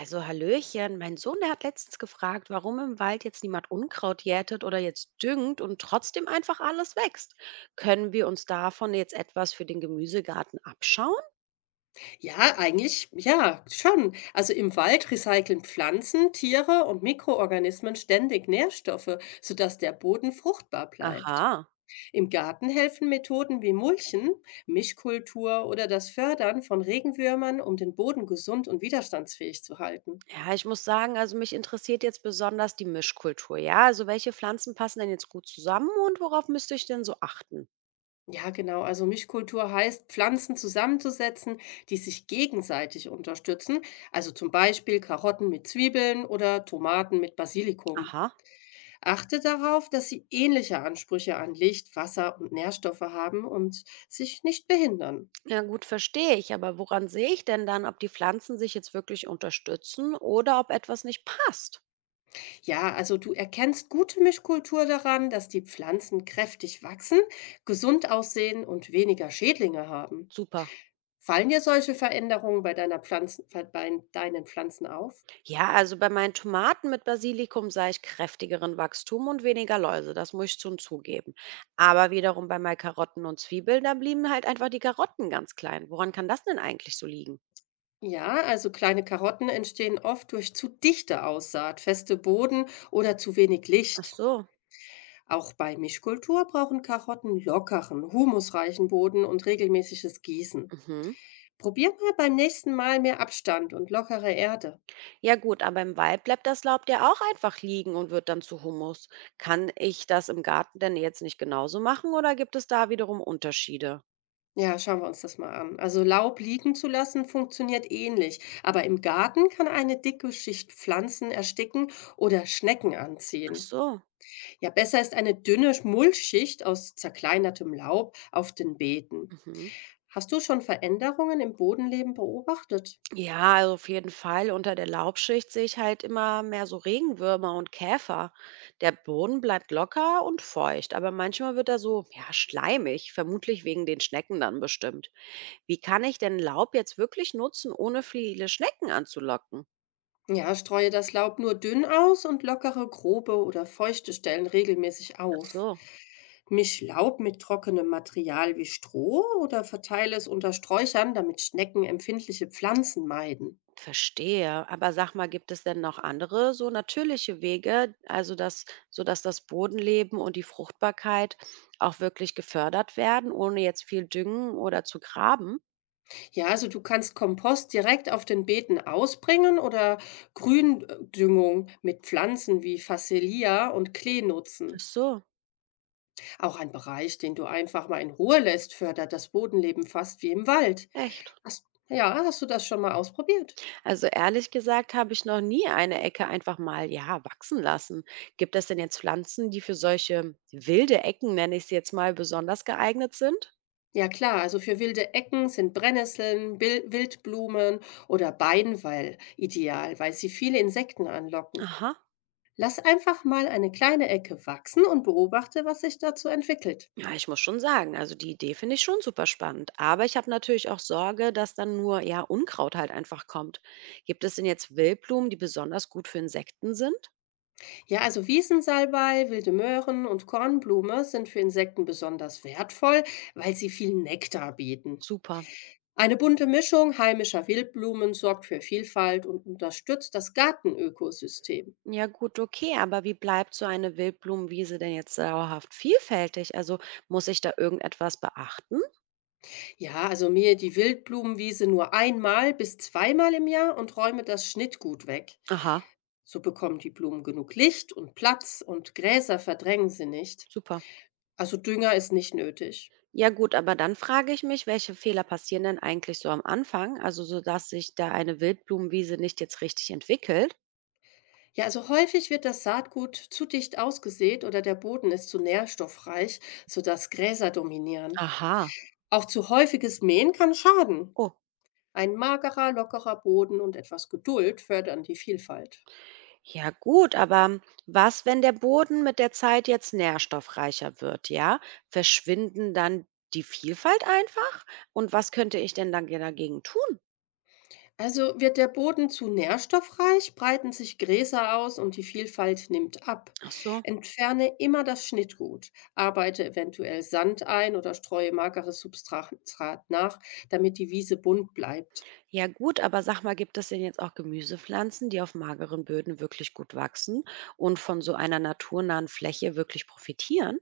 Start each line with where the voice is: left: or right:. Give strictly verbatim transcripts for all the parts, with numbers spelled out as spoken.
right: Also Hallöchen, mein Sohn, der hat letztens gefragt, warum im Wald jetzt niemand Unkraut jätet oder jetzt düngt und trotzdem einfach alles wächst. Können wir uns davon jetzt etwas für den Gemüsegarten abschauen?
left: Ja, eigentlich, ja, schon. Also im Wald recyceln Pflanzen, Tiere und Mikroorganismen ständig Nährstoffe, sodass der Boden fruchtbar bleibt.
right: Aha.
left: Im Garten helfen Methoden wie Mulchen, Mischkultur oder das Fördern von Regenwürmern, um den Boden gesund und widerstandsfähig zu halten.
right: Ja, ich muss sagen, also mich interessiert jetzt besonders die Mischkultur. Ja, also welche Pflanzen passen denn jetzt gut zusammen und worauf müsste ich denn so achten?
left: Ja, genau. Also Mischkultur heißt, Pflanzen zusammenzusetzen, die sich gegenseitig unterstützen. Also zum Beispiel Karotten mit Zwiebeln oder Tomaten mit Basilikum.
right: Aha.
left: Achte darauf, dass sie ähnliche Ansprüche an Licht, Wasser und Nährstoffe haben und sich nicht behindern.
right: Ja, gut, verstehe ich. Aber woran sehe ich denn dann, ob die Pflanzen sich jetzt wirklich unterstützen oder ob etwas nicht passt?
left: Ja, also du erkennst gute Mischkultur daran, dass die Pflanzen kräftig wachsen, gesund aussehen und weniger Schädlinge haben.
right: Super.
left: Fallen dir solche Veränderungen bei, deiner Pflanzen, bei deinen Pflanzen auf?
right: Ja, also bei meinen Tomaten mit Basilikum sah ich kräftigeren Wachstum und weniger Läuse, das muss ich schon zugeben. Aber wiederum bei meinen Karotten und Zwiebeln, da blieben halt einfach die Karotten ganz klein. Woran kann das denn eigentlich so liegen?
left: Ja, also kleine Karotten entstehen oft durch zu dichte Aussaat, feste Boden oder zu wenig
right: Ach
left: Licht.
right: so.
left: Auch bei Mischkultur brauchen Karotten lockeren, humusreichen Boden und regelmäßiges Gießen.
right: Mhm.
left: Probier mal beim nächsten Mal mehr Abstand und lockere Erde.
right: Ja gut, aber im Wald bleibt das Laub ja auch einfach liegen und wird dann zu Humus. Kann ich das im Garten denn jetzt nicht genauso machen oder gibt es da wiederum Unterschiede?
left: Ja, schauen wir uns das mal an. Also Laub liegen zu lassen funktioniert ähnlich, aber im Garten kann eine dicke Schicht Pflanzen ersticken oder Schnecken
right: Ach
left: anziehen.
right: so.
left: Ja, besser ist eine dünne Mulchschicht aus zerkleinertem Laub auf den Beeten.
right: Mhm.
left: Hast du schon Veränderungen im Bodenleben beobachtet?
right: Ja, also auf jeden Fall. Unter der Laubschicht sehe ich halt immer mehr so Regenwürmer und Käfer. Der Boden bleibt locker und feucht, aber manchmal wird er so, ja, schleimig, vermutlich wegen den Schnecken dann bestimmt. Wie kann ich denn Laub jetzt wirklich nutzen, ohne viele Schnecken anzulocken?
left: Ja, streue das Laub nur dünn aus und lockere, grobe oder feuchte Stellen regelmäßig
right: Ach
left: auf.
right: so,
left: Misch Laub mit trockenem Material wie Stroh oder verteile es unter Sträuchern, damit Schnecken empfindliche Pflanzen meiden.
right: verstehe. Aber sag mal, gibt es denn noch andere so natürliche Wege, also dass, sodass das Bodenleben und die Fruchtbarkeit auch wirklich gefördert werden, ohne jetzt viel düngen oder zu graben?
left: Ja, also du kannst Kompost direkt auf den Beeten ausbringen oder Gründüngung mit Pflanzen wie Facelia und Klee
right: Ach
left: nutzen.
right: so.
left: Auch ein Bereich, den du einfach mal in Ruhe lässt, fördert das Bodenleben fast wie im Wald.
right: Echt?
left: Hast, ja, hast du das schon mal ausprobiert?
right: Also ehrlich gesagt habe ich noch nie eine Ecke einfach mal, ja, wachsen lassen. Gibt es denn jetzt Pflanzen, die für solche wilde Ecken, nenne ich sie jetzt mal, besonders geeignet sind?
left: Ja klar, also für wilde Ecken sind Brennnesseln, Bil- Wildblumen oder Beinweil ideal, weil sie viele Insekten anlocken.
right: Aha.
left: Lass einfach mal eine kleine Ecke wachsen und beobachte, was sich dazu entwickelt.
right: Ja, ich muss schon sagen, also die Idee finde ich schon super spannend. Aber ich habe natürlich auch Sorge, dass dann nur, ja, Unkraut halt einfach kommt. Gibt es denn jetzt Wildblumen, die besonders gut für Insekten sind?
left: Ja, also Wiesensalbei, wilde Möhren und Kornblume sind für Insekten besonders wertvoll, weil sie viel Nektar bieten.
right: Super.
left: Eine bunte Mischung heimischer Wildblumen sorgt für Vielfalt und unterstützt das Gartenökosystem.
right: Ja gut, okay, aber wie bleibt so eine Wildblumenwiese denn jetzt dauerhaft vielfältig? Also muss ich da irgendetwas beachten?
left: Ja, also mähe die Wildblumenwiese nur einmal bis zweimal im Jahr und räume das Schnittgut weg.
right: Aha.
left: So bekommen die Blumen genug Licht und Platz und Gräser verdrängen sie nicht.
right: Super.
left: Also Dünger ist nicht nötig.
right: Ja gut, aber dann frage ich mich, welche Fehler passieren denn eigentlich so am Anfang, also so dass sich da eine Wildblumenwiese nicht jetzt richtig entwickelt?
left: Ja, also häufig wird das Saatgut zu dicht ausgesät oder der Boden ist zu nährstoffreich, sodass Gräser dominieren.
right: Aha.
left: Auch zu häufiges Mähen kann schaden.
right: Oh,
left: Ein magerer, lockerer Boden und etwas Geduld fördern die Vielfalt.
right: ja gut, aber was, wenn der Boden mit der Zeit jetzt nährstoffreicher wird, ja? Verschwinden dann die Vielfalt einfach? Und was könnte ich denn dann ge- dagegen tun?
left: Also wird der Boden zu nährstoffreich, breiten sich Gräser aus und die Vielfalt nimmt ab.
right: Ach so.
left: Entferne immer das Schnittgut, arbeite eventuell Sand ein oder streue mageres Substrat nach, damit die Wiese bunt bleibt.
right: Ja gut, aber sag mal, gibt es denn jetzt auch Gemüsepflanzen, die auf mageren Böden wirklich gut wachsen und von so einer naturnahen Fläche wirklich profitieren?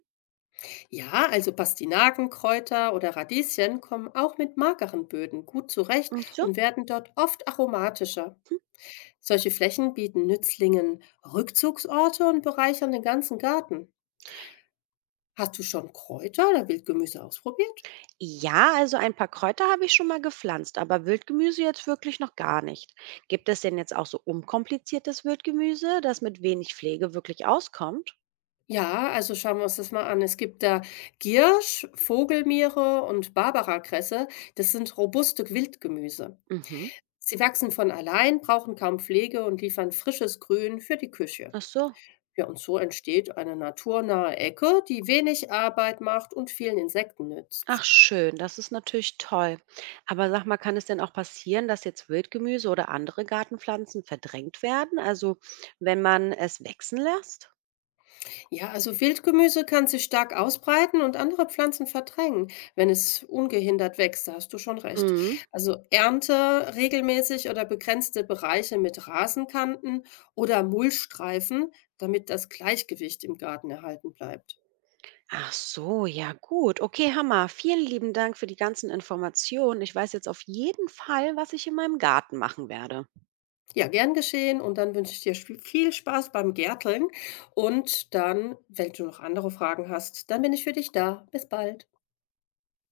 left: Ja, also Pastinaken, Kräuter oder Radieschen kommen auch mit mageren Böden gut zurecht
right: Und so?
left: und werden dort oft aromatischer. Solche Flächen bieten Nützlingen Rückzugsorte und bereichern den ganzen Garten. Hast du schon Kräuter oder Wildgemüse ausprobiert?
right: Ja, also ein paar Kräuter habe ich schon mal gepflanzt, aber Wildgemüse jetzt wirklich noch gar nicht. Gibt es denn jetzt auch so unkompliziertes Wildgemüse, das mit wenig Pflege wirklich auskommt?
left: Ja, also schauen wir uns das mal an. Es gibt da Giersch, Vogelmiere und Barbarakresse. Das sind robuste Wildgemüse.
right: Mhm.
left: Sie wachsen von allein, brauchen kaum Pflege und liefern frisches Grün für die Küche.
right: Ach so.
left: Ja, und so entsteht eine naturnahe Ecke, die wenig Arbeit macht und vielen Insekten
right: Ach
left: nützt.
right: schön, das ist natürlich toll. Aber sag mal, kann es denn auch passieren, dass jetzt Wildgemüse oder andere Gartenpflanzen verdrängt werden? Also wenn man es wachsen lässt?
left: Ja, also Wildgemüse kann sich stark ausbreiten und andere Pflanzen verdrängen, wenn es ungehindert wächst, da hast du schon recht.
right: Mhm.
left: Also Ernte regelmäßig oder begrenzte Bereiche mit Rasenkanten oder Mulchstreifen, damit das Gleichgewicht im Garten erhalten bleibt.
right: Ach so, ja gut. Okay, Hammer. Vielen lieben Dank für die ganzen Informationen. Ich weiß jetzt auf jeden Fall, was ich in meinem Garten machen werde.
left: Ja, gern geschehen und dann wünsche ich dir sp- viel Spaß beim Gärteln und dann, wenn du noch andere Fragen hast, dann bin ich für dich da. Bis bald.